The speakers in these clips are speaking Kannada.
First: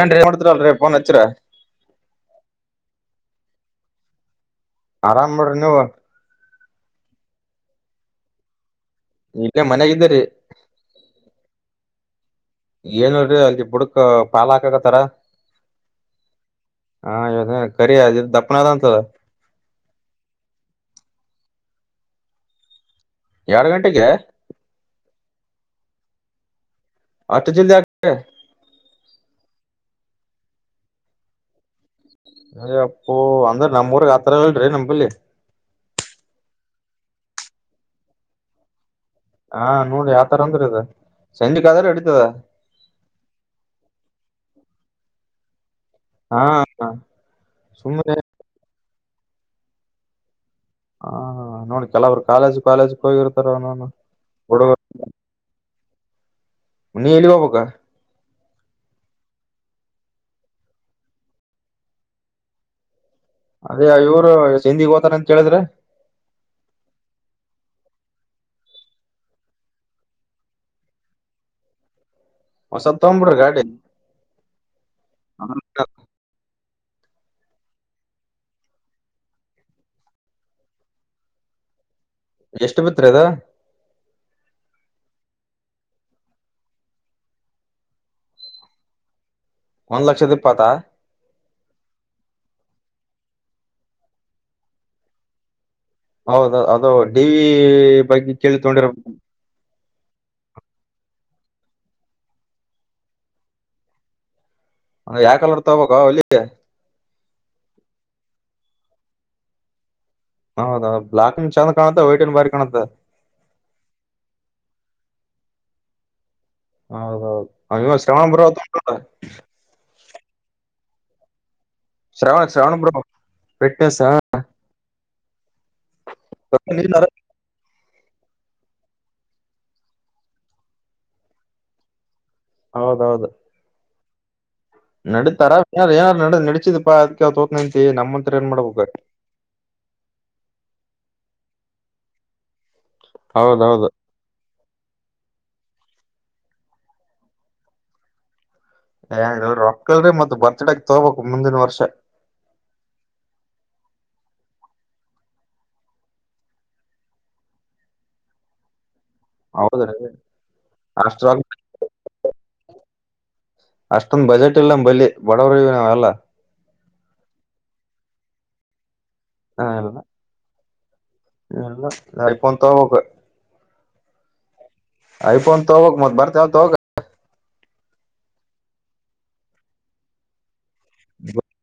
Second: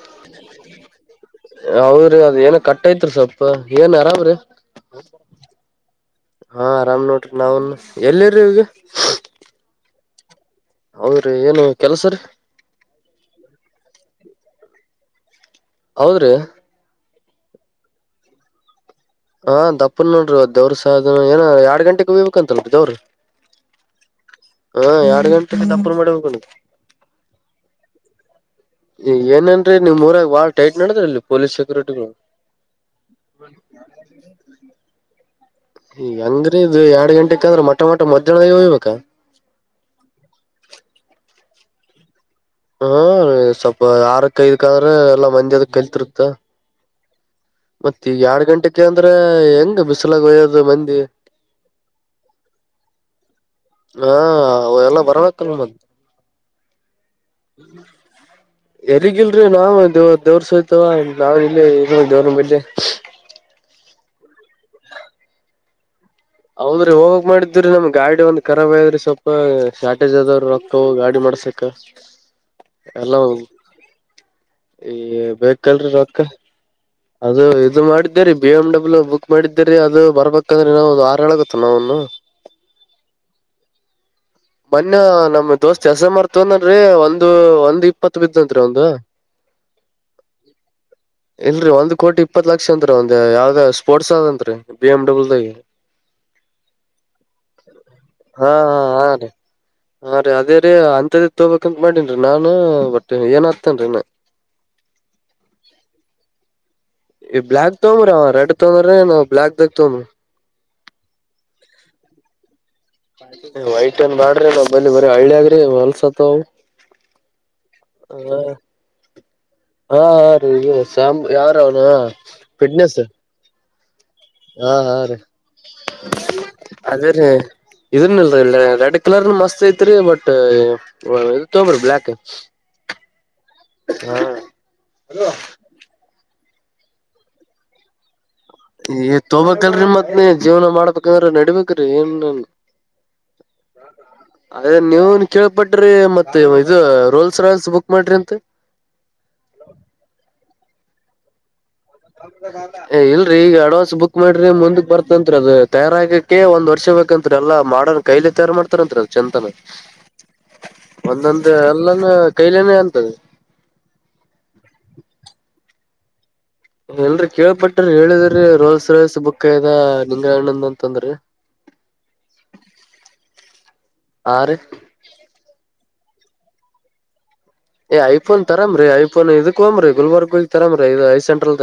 ಏನ್ರೀ ಮಾಡ್ತಿರಲ್ರಿ ಫೋನ್ ಹಚ್ಚಿರ ಹೌದ್ರಿ ಅದ್ ಏನ ಕಟ್ ಅಯ್ತ್ರಿ ಸ್ವಪ ಏನ್ ಆರಾಮ್ರಿ ಆರಾಮ್ ಮಾಡ್ರಿ ನೀವು ಹಾ ಆರಾಮ್ ನೋಡ್ರಿ ನಾವನ್ ಎಲ್ಲಿರಿ ಇಗ ಇಲ್ಲೇ ಮನಾಗಿದ್ದರಿ ಹೌದ್ರಿ ಏನು ಕೆಲ್ಸ ರೀ ಏನ್ ನೋಡ್ರಿ ಅಲ್ಲಿ ಬುಡ್ಕ್ ಪಾಲ ಹಾಕಕತ್ತಾರ ಹೌದ್ರೀ ಹಾ ಇವ ಕರಿ ಅ ದಪ್ಪಣ ಅದಂತಲ್ಲ ಹಾ ದಪ್ಪನ್ ನೋಡ್ರಿದ ದೇವ್ರ ಸಾ ಏನ ಎರಡ್ ಗಂಟೆಗೆ ಹೋಗ್ಬೇಕ ಅಂತನ್ೀ ದವ್ರರು ಯಾರ್ ಗಂಟೆಗೆ ದಪು ಮಾಡ ಅತ ಜಲ್ದಿ ಆ ಏನೇನ್ರೀ ನಿಮ್ ಮೂರಾಗ ಬಾಳ್ ಟೈಟ್ ನೋಡ್ರ ಇಲ್ಲಿ ಪೊಲೀಸ್ ಸೆಕ್ಯೂರಿಟಿಗಳು ಅೇ ಅಪ್ಪ ಅಂದ್ರೆ ನಮ್ಮೂಊರ್ ಆಥರ ಹೇಳ್ರಿ ನಮಂಬಲ್ಲಿಿ ಅಂಗ್ರೀ ಇದು ಎರಡ್ ಗಂಟೆಕಂದ್ರೆ ಮೊ ಮೊಟ ಮಧ್ಯಾಹ್ನಾಗ ಹೋಗ್ಬೇಕಾ ಹಾ ನೋಡಿ ಯಾವತರ ಅಂದ್ರರು ಇದ ಸಂಜೆಕ್ ಆದ್ರೆ ಹಡಿತದ ಹ್ಮ ಸ್ವಲ್ಪ ಯರಕ್ಕೈದಕ ಅಂದ್ರೆ ಎಲ್ಲಾ ಮಂದಜದ ಕೆಲ್ತಿರ್ತ್ತ ಹಾ ಮತ್ತ ಸುಮ್ಮ್ನೆ ಈಗ ಎರಡ್ ಗಂಟೆಕ ಅಂದ್ರೆ ಹೆಂಗ ಬಿಸಲ ಹಯ್ಯದು ಹ ನೋಡ್ ಕೆಲವರು ಕಾಲೇಜ್ ಕಾಲೇಜಕ್ ಹೋಗಿರ್ತಾರ ಅವೋನು ಹಾ ಹುಡುಗ ಎಲ್ಲಾ ಬರ್ಬೇಕಲ್ ಮತ್ ಹ ನೀ ಎಲ್ಲಿ ಬ ಪಕ ಎರಿಗಿಲ್ರಿ ನಾವ್ ದೇವ ದೇವ್ರ ಸೋತವ ನಾವ ಇಲ್ಲಿ ಇ ದೇವ್ರನ ಮೆ ಾರ ಅಂತ ಹೇಳೇಳಿದ್ರೆ ಹೌದ್ರಿ ಹೋಗಕ್ ಮಾಡಿದ್್ರರಿ ನಮ್ ಗಾಡಿ ಒಂದ್ಖರಾಬ ಆಐದ್ರಿ ಸ್ವಲ್ಪ ಶಾರ್ಟೇಜ್ ಅದ ರೊಕ್ಕ ಗಾಡಿ ಮಾಡ ಹಸಕ್ಕ ಹೊಸದ್ ಎಲ್ಲ ತಗೊಂಡ್ಬಿಡ್ರಿ ಗಾಡಿ ಈ ಬೇಕಲ್ರರಿ ರಕ್ಕ ಅದು ಇದು ಮಾಡಿದ್ದೀರಿ ಬಿ ಎಮ್ ಡಬ್ಲ್ಯೂ ಬುಕ್ ಮಾಡಿದ್ದೀರಿ ಅದು ಬರ್ಬೇಕಂದ್ರೆ ನ ಒಂದು ಆರು ಎಳಗೊತ್ತ ನಾವನು ಎಷ್ಟು ಬಿತ್ ಅದ ಮೊನ್ಯ ನಮ್ ದೋಸ್ತ್ ಎಸ ಮಾರ್ತವನನ್ರಿ ಒಂದು ಒಂದ್ ಇಪ್ಪತ್ ಬಿದಂರಿ ಒಂದು ಒಂದ್ ಲಕ್ಷದ ಇಪ್ಪತಾ ಇಲ್ರರಿ ಒಂದ್ ಕೋಟಿ ಇಪ್ಪತ್ ಲಕ್ಷ ಅಂತ್ರಿೀ ಒಂದ್ ಯಾವ್ದ ಸ್ಪೋರ್ಟ್ಸ್ ಅದತ್ ರರಿ ಬಿ ಎ್ ಡಬ್ಲ್ ಹೌದ ಅದು ಡಿ ವಿ ಬಗ್ಗೆ ಹಾ ಕೇಳಿ ತೊಂಡಿರ ಹಾ ಹಾ ಹಾ ರೀ ಅದೇ ರೀ ಅಂಂತದ ತೋಬೇಕಕ್ಂತ ಮಾಡೇನ್ರಿ ನಾನು ಬಟ್ಟ ಏನ್ ಹತೇನ್ರೀ ಯಾಕಲರ್ ತಬಬೇಕ ಅಲ್ಲಿ ಈ ಬ್ಲಾಕ್ ತಗೋ್ರ ಅವ ರೆಡ್ ತಗಂದ್ರ ನವು ಬ್ಲ್ಲಾಕ್ ದಾಗ ತಗಂದ್ರಿ ಹೌದ ಬ್ಲ್ಯಾಕ್ ಅನ್ ಚಂದ ಕಾಣುತ್ತಾ ವೈಟ್ ಅನ್ ಬಾರಿ ಕಾಣುತ್ತ ವೈಟ್ ಏನ್ ಮಾಡ್ರಿ ಅ ಬ ಬರ ಹಳ್ಳಿಯಗ್ರಿ ಹೊಲ್ಸತವು ಹೌ ಹೌದು ಅ ಶ್ರಾವಣ ಬರತ ಹಾ ಹ ರೀಾಮ ಯಾವಾರ ಅವನ ಫಿಟ್ನೆಸ್ ಬೆೆಟ್ಟಸ ಹಾ ಹಾ ರೀ ಅದೇ ರೀ ಇದ್ರನ್ನಲ್ಡ್ ಕಲರ್ ಮಸ್ತ್ ಐತ್ರಿ ಬಟ್ ಇ ತಗಬ್ರಿ ಬ್ಲಯಾಕ್ ಹೌದೌದು ಹಾ ನಡೀತಾರಾ ಏನ ನಡ ನಡತಿದಿಪ್ಪಾ ಅದಕ ತೋತ ನಿಂತತಿ ನಮ್ಮ ಈ ತೋಬಬೇಕಲ್ರರಿ ಮತ್ ನೀ ಜೀವನ ಮಾಡ್ಬೇಕಂದ್ರ ನಡಬೇಕ್ರಿ ಏನ್ನ್ ಹೌದೌದು ಅದೇ ನೀವುನ್ ಕೇಳ್ಪಟ್ಟ ಮತ್ತೆ ಇದು ರೋಲ್ಸ್ ರಾಲ್ಸ್ ಬುಕ್ ಮಾಡ್ರಿ ಅಂತ ಹಲ್ ರೊಕ್ಕಲ್ರಿ ಮತ್ತತ್ ಬರ್ತ್ಡೇ ತಗೋಬೇಕು ಮುಂದಿನ ವರ್ಷ ಏ ಇಲ್ರೀ ಈಗ ಅಡ್ವಾನ್ಸ್ ಬುಕ್ ಮಾಡ್ರಿ ಮುಂದಕ್ ಬರ್ತತ್ರಿ ಅದು ತಯಾರಕಕ್ಕೆ ಒಂದ್ ವರ್ಷ ಬೇಕಂತ ಎಲ್ಲ ಮಾಡ ಕೈಲಿ ತಯಾರ ಮಾಡ್ತಾರ ಅಂತ ಹೌದ್ರೀ ಒಂದೊಂದು ಅಲ್ಲಂದ ಕೈಲನ ಅಂತದೆ ಅಷ್ಟೊಂದ ಬಜೆಟ್ ಇಲ್ಲ ಬಲಿ ಬಡವ್ರ ನ ಅಲ್ಲ ಎಲ್ರರಿ ಕೇಳ್ಪಟ್ರ ಹೇಳಿದ್ರಿ ರೋಲ್ಸ್ ರೋಲ್ಸ್ ಬುಕ್ ಇದದ ನಿಂಗ ಹಣ್ಣಂದ ಅಂತಂದ್ರಿ ಲ್ಲ ನಾರಿ ಪೊಂತ ಹೋಕ ಆರು ಐಫೋನ್ ತಗೋಕ್ ಮತ್ ಬರ್ತಾವ ತ ಹೋಗ ಏ ಐಫೋನ್ ತರ್ರೀ ಐಫೋನ್ ಇದಕೋರೀ ಗುಲ್ಬರ್ಗ ಇ ಐ ಸೆಂಟ್ರಲ್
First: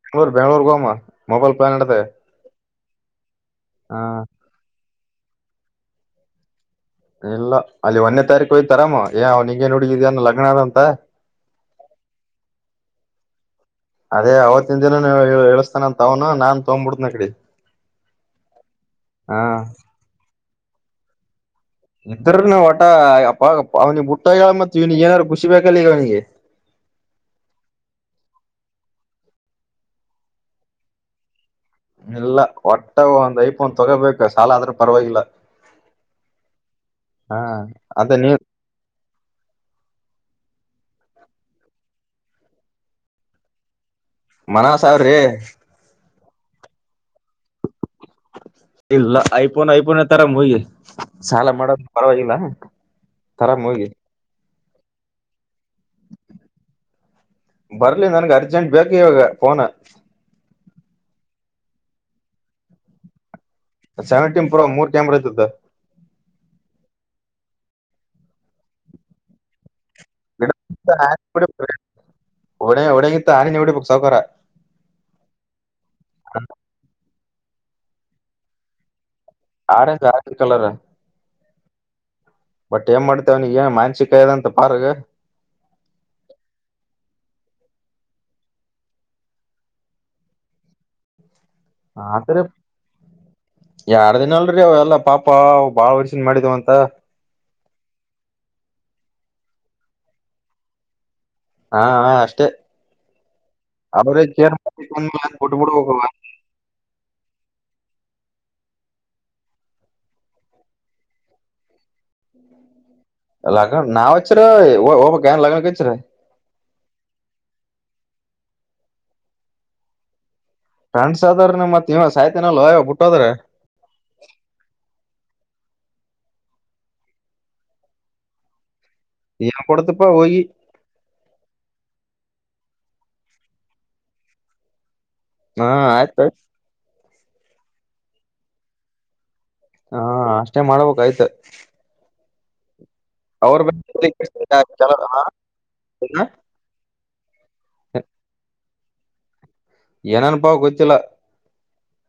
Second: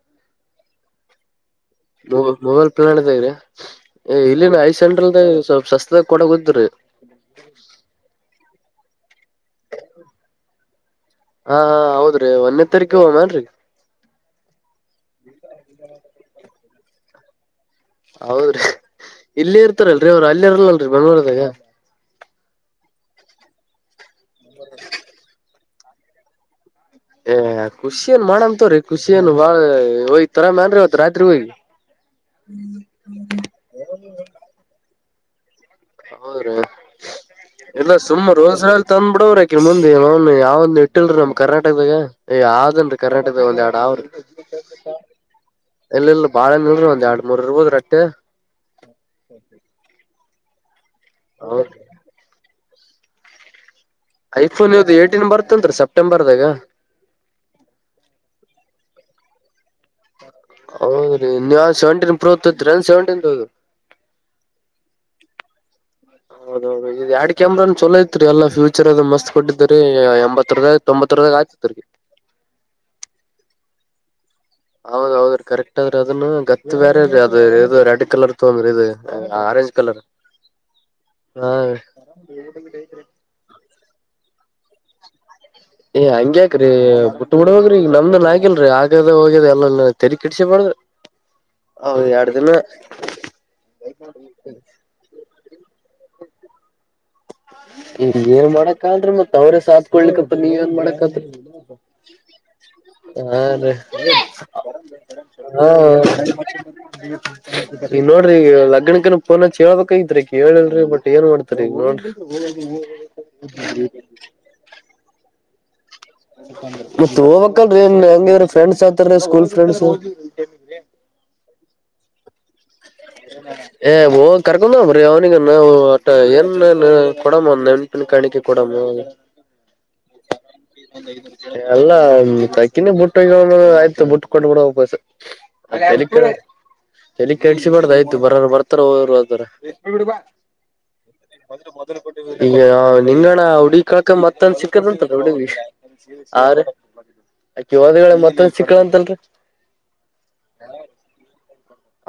ಬೆಂಗಳೂರ್ ಬೆಂಗಳೂರ್ಗೆ ಹೋಗಮ್ಮ ಮೊಬೈಲ್ ಪ್ಲಾನ್ ಹಿಡ್ದೆ ಮೊಬೈಲ್ ಹಾ ಇಲ್ಲಿನ ಐದು ಸೆಟ್ರಲ್ದ ಸ್ವಪ್ ಸಸ್ದಾಗ ಕೊಡದ್ರಿ ಇಲ್ಲ ಅಲ್ಲಿ ಒಂದೇ ತಾರೀಕು ಹೋಗ್ತರಾಮ ಏ ನಿಂಗಗೆ ನೋಡಗ ಇದನ್ ಲಗ್ನ ಅದಂತ ಹಾ ಹಾ ಹೌದ್ರಿ ಒಂದನೇ ತಾರೀಕು ಹೋಗಮನ್ರಿ ಅದೇ ಅವತ್ತಿನ ದಿನ ನೀ ಹೇಳಸ್ತಾನ ಅಂತ ತವನ ನಾನ್ ತಗ್ಬಿಡ್ತನ ಕಡಿ ಹೌದ್ರಿ ಇಲ್ಲೇ ಇರ್ತಾರಲ್ರರಿ ಅವರು ಅಲ್ಲಿ ಇರಲ್ಲಲ್ರರಿ ಬಂಗಳಾರದಾಗ ಇದ್ರನು ಒಟ ಅವ್ನಿಗೆ ಬುಟ್ಟ ಹೇಳ ಮ ಇವನಿಗೆ ಏನಾರು ಖುಷಿಬೇಕ ಗ ನಿಗೆ ಏ ಖುಷಿ ಏನ್ ಮಾಡಮಂತವ್ರರಿ ಖುಷಿ ಏನ್ ಬಾಳ ಒಯ್ತರಾಮ ಅನ್ರಿ ಇವತ್ ರಾತ್ರಿ ಹಯಿ ಇಲ್ಲ ಒಟ್ಟಾಗ ಒಂದ್ ಐಪ್ ಒಂದ ತೊಗೋಬೇಕ ಸಾಲ ಆದ್ರೂ ಪರವಾಗಿಲ್ಲ ಹೌದ್ರೀ ಹಾ ಇಲ್ಲ ಅದ ನೀ ಸುಮ್ಮ ರೋಜಲ್ ತಂದ್ ಬಿಡವ್ರಾಕ ಮುಂದ ಲೋನ್ ಯಾವ ಒಂದ್ ಇಟ್ಟಿಲ್ರಿ ನಮ್ ಕರ್ನಾಟಕದಾಗ ಯಾವದನ್ರರಿ ಕರ್ನಾಟಕದಾಗ ಒಂದ ಎರಡ್ಡ್ರಿ ಮನ ಸಾವ ರೇ ಬಾಳ ಒಂದ ಎರ ಮೂರುೂ ರ ಇಲ್ಲ ಐಫೋನ್ ಐಫೋನ್ ತರ ಮುಗಿ ಸಾಲ ಮಾಡೋದ ಪರವಾಗಿಲ್ಲ ರಾಾಮ ಹೋಗಿ ಐಫೋನ್ ಇದು ಏಟಿನ್ ಬರ್ತತ್ರಿ ಸೆಪ್ಟೆಂಬರ್ದಾಗ ಬರ್ಲಿ ನನ್ಗೆ ಅರ್ಜೆಂಟ್ ಬೇಕು ಇವಾಗ ಫೋನ ಹೌದ ರೀ ನೀ ಸೆವೆಂಟೀನ್ ಪ್ರೂ ಸೆವೆಂಟೀನ್ದು ಸೆವೆಂಟೀನ್ ಪ್ರೋ ಮೂರ್ ಕ್ಯಾಮರಾ ಇಐತದ ಹೌದೌದು ಇದು ಎರಡ್ ಕ್ಯಾಮ್ರಾ ಚಲೋ ಇಐತ್ರಿ ಎಲ್ಲ ಫ್ಯೂಚರ್ ಅದ ಮಸ್ತ್ ಕೊಟ್ಟಿದ್ದ ಎಂಬತ್ತ ರದ ತೊಂಬತ್ತ ರದಾಯತತ ಹೊಸಕರ ಹೌದದ್ರೀ ಕರೆಕ್ಟ್ ಅ ಆದ್ರೆ ಅದನ್ನ ಗತ್ ಬೇರೆ ರೀ ಅದ ಇ ರೆಡ್ ಕಲರ್ ತೊಗಂಬ್ರಿ ಇದು ಆರೆಂಜ್ ಆರೆಂಜ್ ಕಲರ್ ಹಾ ಬಟ್ ಏನ್ ಮಾಡ್ತೇವೆಗಏ ಮಾನ್ಸಿಕ ದಂತ ಪಾರಗ ಏ ಹಂಗ್ಯಾಕ್ರಿ ಬಿುಟ್ಟ ಬಿುಡ ಹೋಗ್ರಿ ಈಗ ನಮ್ದನ್ ಆಗಿಲ್ರರಿ ಆಗದ ಹೋಗ್ಯದ ಎಲ್ಲ ತೆರಿ ಕಿಡ್ಸಿಬಾರಡ್ದ [unintelligible] [inaudible] ಆತ್ರಿ ಎಾರ್ ದಿನ ಅಲ್ರಿ ಅವ ಎಲ್ಲ ಪಾಪ ಬಾಳರ್ಷ ನ್ ಮಾಡಿದವ ಅಂತ ಈ ಏನ್ ಮಾಡಕ ಅಂದ್ರ ಮತ್ ಅವ್ರೇ ಸಾತ್ಕಡ್ಲಿಕ್ಕಪ್ಪ ನೀವ ಏನ್ ಮಾಡಕಂದ್ರ ಹಾ ಹ ಅಷ್ಟೇ ಹಾ ರ ಅವ್ರೇ ಕೇರ್ ಹಾ ಬಿಟ್ಬಿಡ್ಬೇಕು ಬ ಈಗ ನೋಡ್ರಿ ಈ ಲಗ್ನಕ್ಕನ್ ಪೋನ ಕೇಳಳ್ಬೇಕ ಇದತ್ ಮಈಗ ಕೇಳಿಲ್ರಿ ಬಟ್ ಏನ್ ಮಾಡ್ತರಿ ಈಗ ನೋಡ್ರಿ ಲಣ ನಾವು ಹಚ್ಚರ ಒಬ್ಬ ಗಾನ ಲಗಣಕ್ಕೆಚ್ಚರ ಮತ್ತೆ ಹೋಗಬೇಕುನು, ರೀ! ಎಲ್ಲಾ ನಿಯರ್ ಫ್ರೆಂಡ್ಸ್, ಆಗುತ್ತಾರೆರಿ, ಸ್ಕೂಲ್ ಫ್ರೆಂಡ್ಸ್? [unintelligible] ಫ್ರೆಂಡ್ಸ್ ಅದಾರ ಮತ್ ನೀವ ಸಾಯ್ತೇನಲ್ವ ಬಿಟ್ಟೋದ್ರ ಹೇ, ಹೋಗು, ಕರ್ಕೊಂಡು ಹೋಗು. [unintelligible] ರೀ, ಅವನಿಗೆ ನಾವು, ಹೋಟ, ಅ ಏನ್ ಕೊಡಮ್ಮ ನೆಣಪಿನ, ಕಾಣಿಕೆ ಕೊಡಮ್ಮ. ಏನ್ ಕೊಡ್ತಪಾ ಹೋಗಿ [unintelligible] ಅಲ್ಲ ತಿನ್ನ ಬುಟ್ಟು ಈಗನು ಆಯ್ತು ಬಟ್ಟ ಕೊಟ್ಟಬ ಬಿಡ ವಾಪಸ್ ಹಾ ಆಯತ ಚಳ ಕೆಡ್ಸಸಬಾರ್ದ ಆ್ತ ಬರೋ ಬರ್ತಾರ ಅವರು ಅದರ ಹಾ ಅಷ್ಟೇ ಮಾಡ್ಬೇಕಕ್ ಆಯ್ತು ಈ ನಿಂಗಣ್ಣ ಹುಡಿ ಕಳಕ ಮತ್ತಂದ ಸಿಕ್ಕದಂತದ ಹುಡಿ ಆ ಅಕೆ ಹದ ಮತ್ತೊಂದ ಸಿಕ್ಕಳ ಅಂತಲ್ರಿ ಏನಾನಪಾ ಕೊಚ್ಚಲ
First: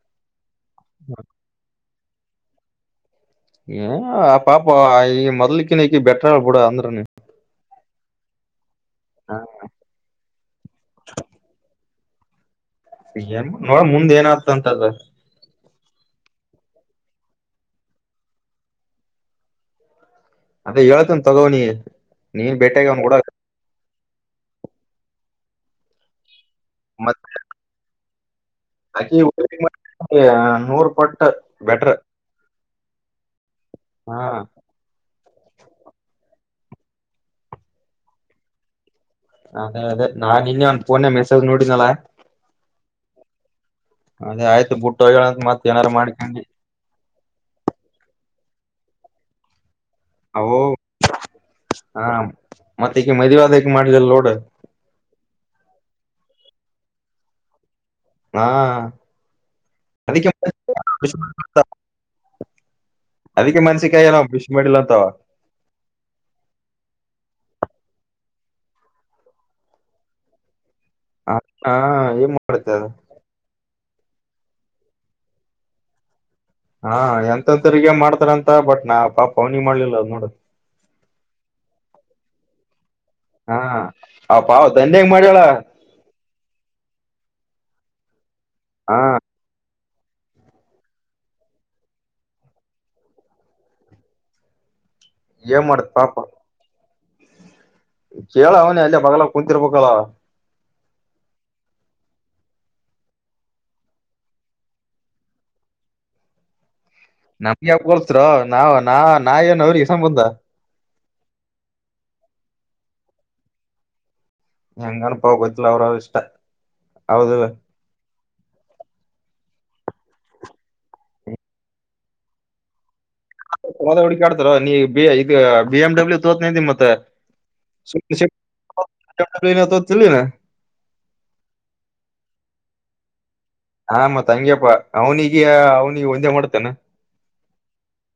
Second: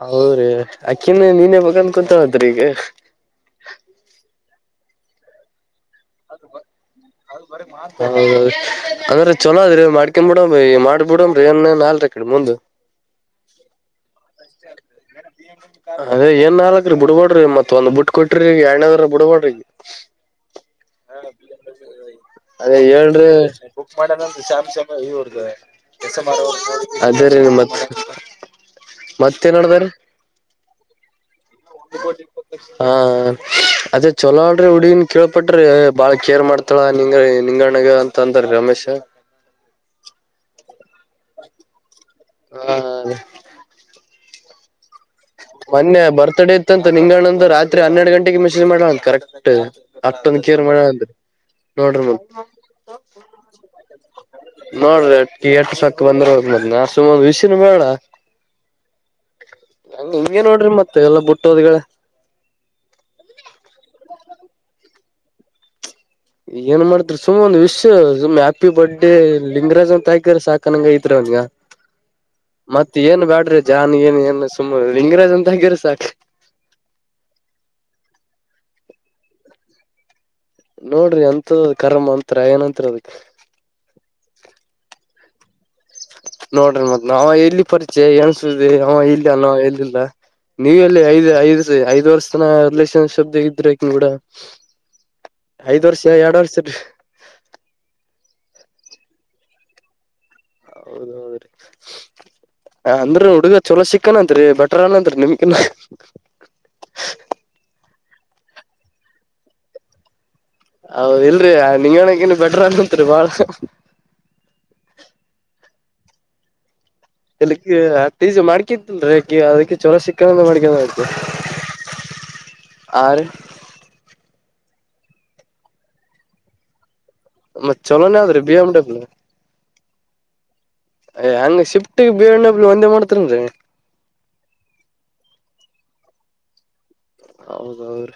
ಹೌದ್ರೀ, ಆಕ್ಟುಯಲ್ಲಿ, ನೆನ್ನೆ ಮದುವೆ, ಕಟುವಾನುತ್ಹವಾರಿ. [unintelligible] ಏ, ಪಾಪ! ಈ ಮೊದ್ಲಿಕ್ಕೆ. [unintelligible] ಬೆಟರ್, ಬಿಡು, ಅಂದ್ರೆ ನೀನು. [inaudible] ಅಂದ್ರೆ, ಚಲೋ ಅದ್ರೀ ಮಾಡ್ಕೊಂಡ್ಬಿಡೋದು ಮಾಡ್ಬಿಡಮ್ಮರಿಏನು, ನಾಲೂರಿ. [inaudible] ಕಿರು ಬಂದು. [inaudible] ಹೆಂಗ್, ನೋಡ್, ಮುಂದೆ, ಏನಾಯ್ತದೆ ಅದು? [inaudible] ಅದೇ ಏನ್ ನಾಲ್ಕ್ರೀ ಬಿಡ್ಬಡ್ರಿ ಮತ್ ಒಂದ್ ಬಿಟ್ಟ ಕೊಟ್ರಿ ಎರನೇದ್ರ ಬಿಡಬಡ್ರಿಗ. [unintelligible] ಅದೇ ಹೇಳ್ತನ್ ತಗೋನಿ ನೀನ್ ಹಾ, ಭೇಟಿಯಾಗಿ ಅವ್ನ್ ಕೂಡ ಹೇಳ್ರಿ. [unintelligible] ಬುಕ್, ಮಾಡದಂತ, ಸ್ಯಾಮ್ಸಂಗ್, ಇವರುದು, ಎಸ್, ಎಂ, ಆರು, ಅದು ಬೇರೆ ಮತ್ತೆ. [unintelligible] ಅಕೀ, ನೂರು ಪಟ್ಟು. [unintelligible] ಹಾ, ಹಾ, ಅದೇ ಹಾ ಚಲೋವಾಳ್ರೆ! ಉಡಿನ್. [unintelligible] ಕೇಳ್ಪಟ್ರಿ, ಬಾಳ ಕೇರ್ ಮಾಡ್ತಾಳ ನಿಂಗ ನಿಂಗಣ್ಣಗ, ಅಂತ ಅಂದ್ರ ರಮೇಶ. [unintelligible] ಅದೇ ಅದೇ ನಾ ನಿನ್ನೆ ಒಂದ್ ಫೋನ್ ಮೆಸೇಜ್ ನೋಡಿನಲ್ಲ ಹಾ, ಹಾ! [unintelligible] ಅದೇ, ಆಯ್ತು, ಬುಟ್ಟು. [unintelligible] ಮೊನ್ನೆ, ಬರ್ತ್ಡೇ, ಇತ್ಯಂತೇ! ನಿಂಗಣಂದು ರಾತ್ರಿ ಹನ್ನೆರಡು ಗಂಟೆಗೆ ಮೆಸೇಜ್ ಮಾಡೋಳಂತೆ, ಕರೆಕ್ಟ್. [unintelligible] ಆಕ್ಟ್ ಟು ಅವು ಕೇರ್, ಮಾಡಲಾಂತೆ. [unintelligible] ಹಾ, ಮತ್ತ ಈಗ ಮದುವೆಯಾದಕ್ ಮಾಡಿಲ್ಲ ನೋಡು. [unintelligible] ಟೀ, ಆಫೀಸ್ ಗೆ ಬಂದಿರೋದು, ನನ್ನ, ಹಾಸು, ವಿಷಯ ನೋಡನ್ನ. [unintelligible] ಹಾ. [inaudible] ಹಂಗ ಅದಕ್ಕೆ, ಹಿಂಗೆ ನೋಡ್ರಿ ಮತ್ ಎಲ್ಲಾ ಮ, ಬುಟ್ಟೋದ್ಗಳ ಅದಿಕ್ಕೆ, ಮೆಣಸಿನಕಾಯಿ, ಎನ್ನೋ? [unintelligible] ವಿಶ್ ಮಾಡಿಲ್ಲ ಅಂತ. [inaudible] ಏನ್ ಮಾಡತರು ಸುಮ್! ಒಂದ್, ವಿಷ್ ಸುಮ್ ಹ್ಯಾಪಿ, ಬರ್ಡೇ! ಲಿಂಗರಾಜ್ ಅಂತ ಹಾಕ್ರ ಸಾಕು. [unintelligible] ಕಣ್ಣಿಗೆ ಹೋಗ್ತೀರಾ ಅಲ್ವಾ! ಹಾ ಏನ್ ಮಾಡುತ್ತೆ ಅದು ಮತ್ ಏನ್ ಬ್ಯಾಡ್ರಿ? [unintelligible] ಜನ್ ಏನ್ ಏನು ಸುಮ್ಮ ಲಿಂಗರಾಜ್ ಅಂತ ಹಾಕಿದ್ರೆ ಸಾಕು. [unintelligible] ಹಾ, ಎಂತ ಎಂಥವರಿಗೆ, ಮಾಡ್ತಾರಂತೆ! ಬಟ್ ನಾ? ಪಾಪ, ಅವನಿ ಮಾಡ್ಲಿಲ್ಲ ಅ ನೋಡು. [unintelligible] ಹಾ, ನೋಡ್ರಿ ಅಂತವು! ಕರಾಮು, ಅನುತ್ತೀರ, ಏನಂತರೆ, ಅದಕ್. [inaudible] ಮಾಡ್ಲಿಲ್ಲ. [unintelligible] ನೋಡ್ರಿ ನಾವೆಲ್ಲಿ ಪರಿಚಯ, ಏನ್ ಸುದ್ದಿ ಹಾ ಅವಹೇಳಿ, ಹೇಳಲಿಲ್ಲ. [unintelligible] ನೀವ್, ಎಲ್ಲಿ ಐದ್, ಐದ್, ಐದ್, ವರ್ಷ, ತನ ರಿಲೇಷನ್ಶಿಪ್, ಇಂದರ್ಬೇಕು ನೋಡ. [unintelligible] ಏನ್ ಐದ್, ಮಾಡುತ್ತ ವರ್ಷ ಎರಡ್ ವರ್ಷ. ಬೇ.. [unintelligible] ಕೇಳು, ಅವನೇ, ಹೆಲೋ, ಬಂಗಾಳ, ಕುಂತಿರಬೇಕಲ್ಲ? [unintelligible] ಹೌದೌದ್ರೀ? [unintelligible] ಅಂದ್ರ, ಹುಡುಗ ಚಲೋ ಸಿಕ್ಕನತ್ರಿ ಭಟ್ರು, ಏನುಯಂತೇರಿ ನಿಮಗಿನಾ? [unintelligible] ನಮ್ಗೆ, ಯಾಕು, ಹೋಲಿಸಿದ್ದರು, ನಾವ್, ನಾ ನಾ! ಏನ್ ಸಂಬಂಧ? [unintelligible] ಹ ಇಲ್ರಿ ನಿಂಗಣಕನ್ ಬೆಟರ್, ಅಧ್ಯಾನುತಿರಿ, ಬಾಳ! [inaudible] ಹೆಂಗಾನು, ಪೋ, ಗೊತ್ತಿಲ್ಲ, ಅವರುವರೂ, ಇಷ್ಟ! [inaudible] ಎಲ್ಕ್ಕ ಹತ್ತೀಜ ಮಾಡ್ಕತ್ಲ್ರೀಕಿ ಅದಕ್ಕೆ ಚೊಲರ ಸಿಕ್ಕ ಮಾಡ್ಕ ಆಯು ಆ ಹದ ಹುಡುಕಿಾಡ್ತಾರ ನೀ ಬಿ ಈಗ ಬಿ ಎಮ್ಡಬ್ಲ್ಯೂ ತೋತ್ನ ನಿ ಮತ್ತೆ ಮತ್ ಚಲೋನೇ ಚ ಆದ್ರಿ ಬಿ ಎಮ್ ಯ್ ಹಂಗ ಶಿಫ್ಟಿಗೆ ಬೇವಣ್ಣಬ್ಲಿ ಒಂದೇ ಮಾಡ್ತರಿನ್ರಿ ಹ, ಮತ್ ಹಂಗ್ಯಪ್ಪ ಅವ್ನಿಗೆ, ಅವ್ನಿಗೆ! ಒಂದೇ ಮಾಡ್ತನ. [inaudible] ಹೌದೌರೀ,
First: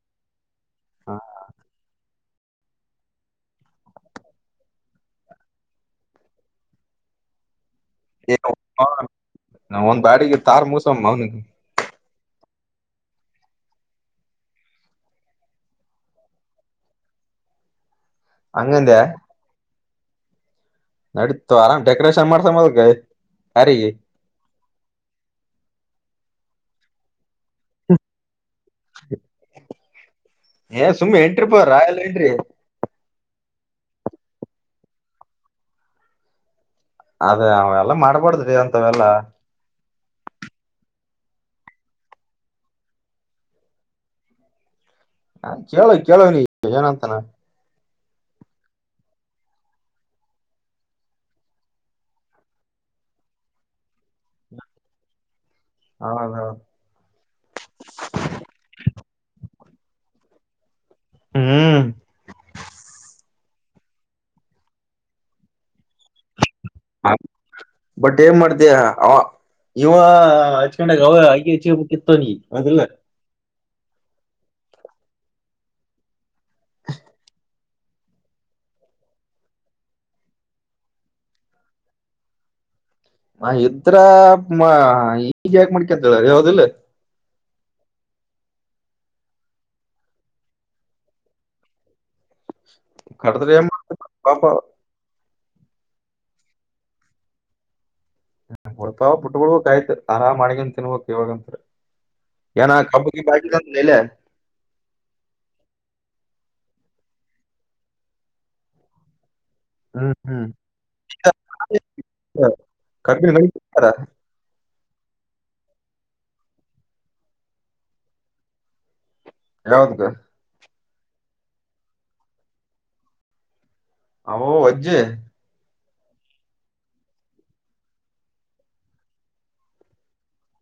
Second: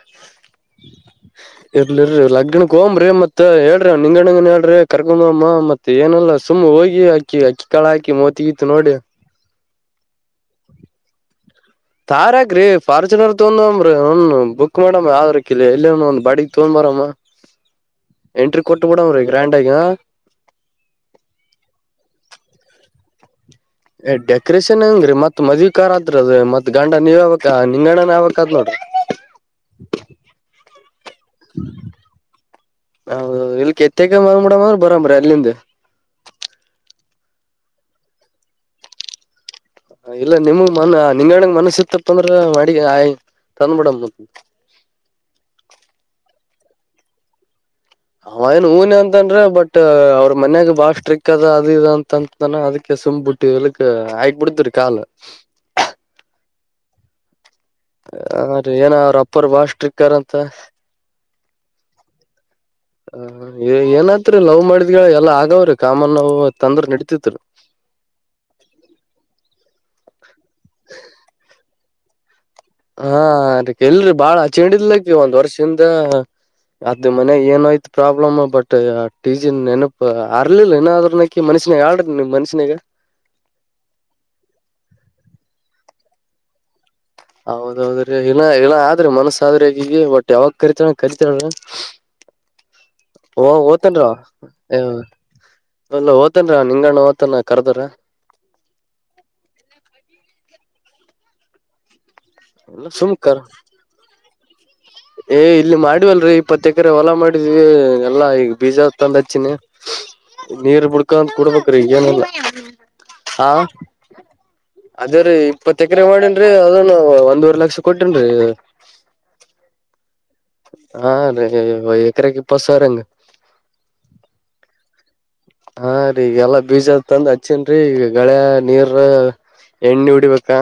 ಇರ್ಲಿ, ಇರಿ, ಲಗ್. [unintelligible] ದಿನಕ್ಕೆ ಹೋಗ್ಮ್ರಿ, ಮತ್ತೆ ಹೇಳ್ರಿ ಲಿಂಗಯ್ಯನಿಗೆ, ಏನ್ರಿ, ಕರ್ಕೊಂಡು ಹೋಗುಮ, ಮತ್ತೆ ಏನಿಲ್ಲ ಸುಮ್ನೆ, ಹೋಗಿ, ಅಕ್ಕಿಕ್ಕಿ. [unintelligible] ಏ, ನಾವು ಒಂದು ದಾರಿಗೆ ತರು ಮುಷಮ್ಮ. [unintelligible] ತಾರಾಕ್ರಿ, ಫಾರ್ಚುನರ್ ತಕೊಂಡ್ ಹೋಗಮಾರಿ, ಹ್ಮ್ಮ್, ಬುಕ್ ಮಾಡಮ್ಮ ಯಾವ್ದ್ರ ಕ ಎಲ್ಲಿ ಒಂದು ಬಾಡಿಗೆ ತಕೊಂಡು. [unintelligible] ಆರಾಮ? [inaudible] [unintelligible] [inaudible] ಎಂಟ್ರಿ ಹಂಗಂದೆ ಕೊಟ್ಟುಬಿಡೋದ್ರಿ, ಗ್ರಾಂಡ್ ಆಗಿ? [inaudible] ನಡೀತ, ಆರಾಮ್ ಡೆಕೋರೇಷನ್ ಮಾಡ್ಸ ಅಧೂಕ. [inaudible] ಏ, ಡೆಕೋರೇಷನ್ ಅಂಗ್ರೀ! ಮತ್ ಮದುವೆ ಕಾರ್, ಆಯ್ತು ರೀ, ಗಂಡ ನಿವಾಯಕ, ನಿಂಗಣನ ಆಬೇಕು. [unintelligible] ಏ, ಸುಮ್ಮಿ, ಎಂಟ್ರಿ ಪ, ರಾಯಲ್, ಎಂಟ್ರಿ. [unintelligible] ಹೌೌದು ಇಲ್ಲಿ ಕೆತ್ತಕ ಮಡ ಮ ಬರಂಬರ ಅಲ್ಲಿಂದ ಅದೇ ಅವ ಎಲ್ಲ ಮಾಡ್ಬಾರಡ್ದ್ರಿ ಅಂತವೆಲ್ಲಾ ಇಲ್ಲ ನಿಮಗ್ ಮನ್ ನಿಂಗಡ ಮನಸ ಇತ್ತಪ್ಪ ಅಂದ್ರ ಮಡಿಗೆ ಆಯ ತಂದುಬಡ ಹಾ ಕೇಳೋ ಕೇಳುವಿನಿ ಏನಂತಾನ ಅವ ಏನ್ ಊನ ಅಂತನ್್ರ ಬಟ್ ಅವ್ರ ಮನ್ಯಾಗ ಬಾಳ ಸ್ಟ್ರಿಕ್ ಅದ ಅದ ಅಂತಂತಾನ ಅದಕ್ಕೆ ಸೊಂಂಬುಟ್ಟ ಇದಳಕ್ಕೆ ಆಗಕ ಬಿಡತರು ಕಾಲ ಹೌದೌದು ಟ್ರಕ್ಕರ್ ಅಂತ ಹ್ಮ್ ಏನತ್ರಿ ಲವ್ ಮಾಡಿದ್ ಎಲ್ಲಾ ಆಗವ್ರ ಬಟ್ ಏನ್ ಮಾಡ್ತಯ ಅವ ಇವ ಹಚ್ಕೊಂಡಾಗ ಅವ ಹಕಿ ಹಚ್ಚಿಬೇಕಕ್ಿತ್ತು ನೀ ಹೌದಿಲ್ಲ ಹಾ ಅದಕ್ಕೆ ಎಲ್ರಿ ಬಾಳ ಹ ಚೆಂಡಿದ್ಲಕ್ಕ ಒಂದ್ ವರ್ಷಿಂದ ಅದ್ ಮನ ಏನಯ್ತು ಪ್ರಾಬ್ಲಮ್ ಬಟ್ ಟಿ ಜಿ ನೆನಪ ಅರ್ಲಿಲ್ಲ ನಾದ್ರನಕ ಮನ ಮನ್ಷನಾಗ ಹಾಡ್ರಿ ನೀಮ ಮನ್ಷ್ಯಾಗ ಇದ್ರ ಈಗ ಯಾಕ ಮಾಡಡ್ಕಂತಳ ಯಾವ್ದಿಲ್ಲ ಹೌದೌದ್ರೀ ಇಿನ ಇನ ಆದ್ರಿ ಮನಸ್ಸ ಆದ್ರೆ ಬಟ್ ಯಾವಾಗ ಕರಿತಳ ಕರಿತಳ ಓ ಕಡದ್ರ ಏನ್ ಮಾಡ ಓತನ್ರ ಪಾಪ ಅಲ್ಲ ಓ್ತನ್ರ ನಿಂಗಣ್ಣ ಓತಾನ ಕರ್ದಾರ ಹೊಡ್ತಾವ ಪುಟ್ಬೊಕ್ ಆಯ್ತ್ು ಆರಾಮ್ ಮಾಡಗನ್ ತಿನ್ಬೇಕಕ್ ಇವಾಗಂತ್ರ ಏನ ಎಲ್ಲ ಕಬ್ಬು ಗಿಬ್ಬು ಸುಮಕರ್ ಹಾಕಿದ ಇಲ್ಲ ಏ ಇಲ್ಲಿ ಮಾಡಿವಲ್ರಿ ಇಪ್ಪತ್ತು ಎಕರೆ ಹೊಲ ಮಾಡಿದ್ವಿ ಎಲ್ಲಾ ಈಗ ಬೀಜ ತಂದು್ ಹಚ್ಚಿನಿ ಹ್ಮ್ ಹ್ಮ್ ನೀರ್ ಬಿುಡ್ಕೊಂತ ಕುೂಡ್ಬೇಕ್ರೀಗಏನಿಲ್ಲ ಕಬ ಅದೇ್ರೀ ಇಪ್ಪತ್ ಎಕರೆ ಮಾಡೇನ್ರಿ ಅದನು ಒಂದೂವರೆ ಲಕ್ಷ ಕೊಟೇನ್ರರಿ ಯಲ್ಲಾವದಕ್ಕ ಹಾ ರ ಎಕರೆಕ್ಕೆಪ್ಪಸಾರಂಗ ಹ ಅ್ಜೆ ಹಾ ರರಿೀ ಈಗಲ್ಲಾ ಬೀಜದ ತಂದ್ ಹಚ್ಚೇನ್ೀ ಈಗ ಗಳೆ ನೀರ್ ಎಣ್ಣೆ ಉಡಿಬೇಕಾ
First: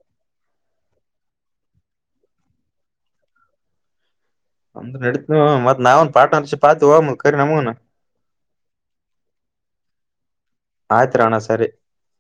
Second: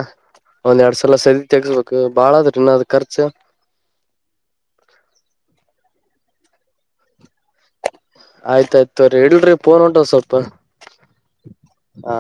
ಒಂದ್ ಎರಡ್ ಸಲ ಸರಿ ತೆಗಸ್ಬೇಕು ಬಾಳಾದ್ರ ಇನ್ನ ಅದ ಖರ್ಚ ಪಾರ್ಟನರ್ ಶಿಪ್ ಆತು ಆ ಕರಿ ನಮ್ ಆಯ್ತಾಯ್ತ ತ್ರರಿ ಇಲ್ರಿಫೋನ್ ಉಂಟ್ ಸ್ವಲ್ಪ ಆಯ್ತ್ರಣ ಸರಿ ಹಾ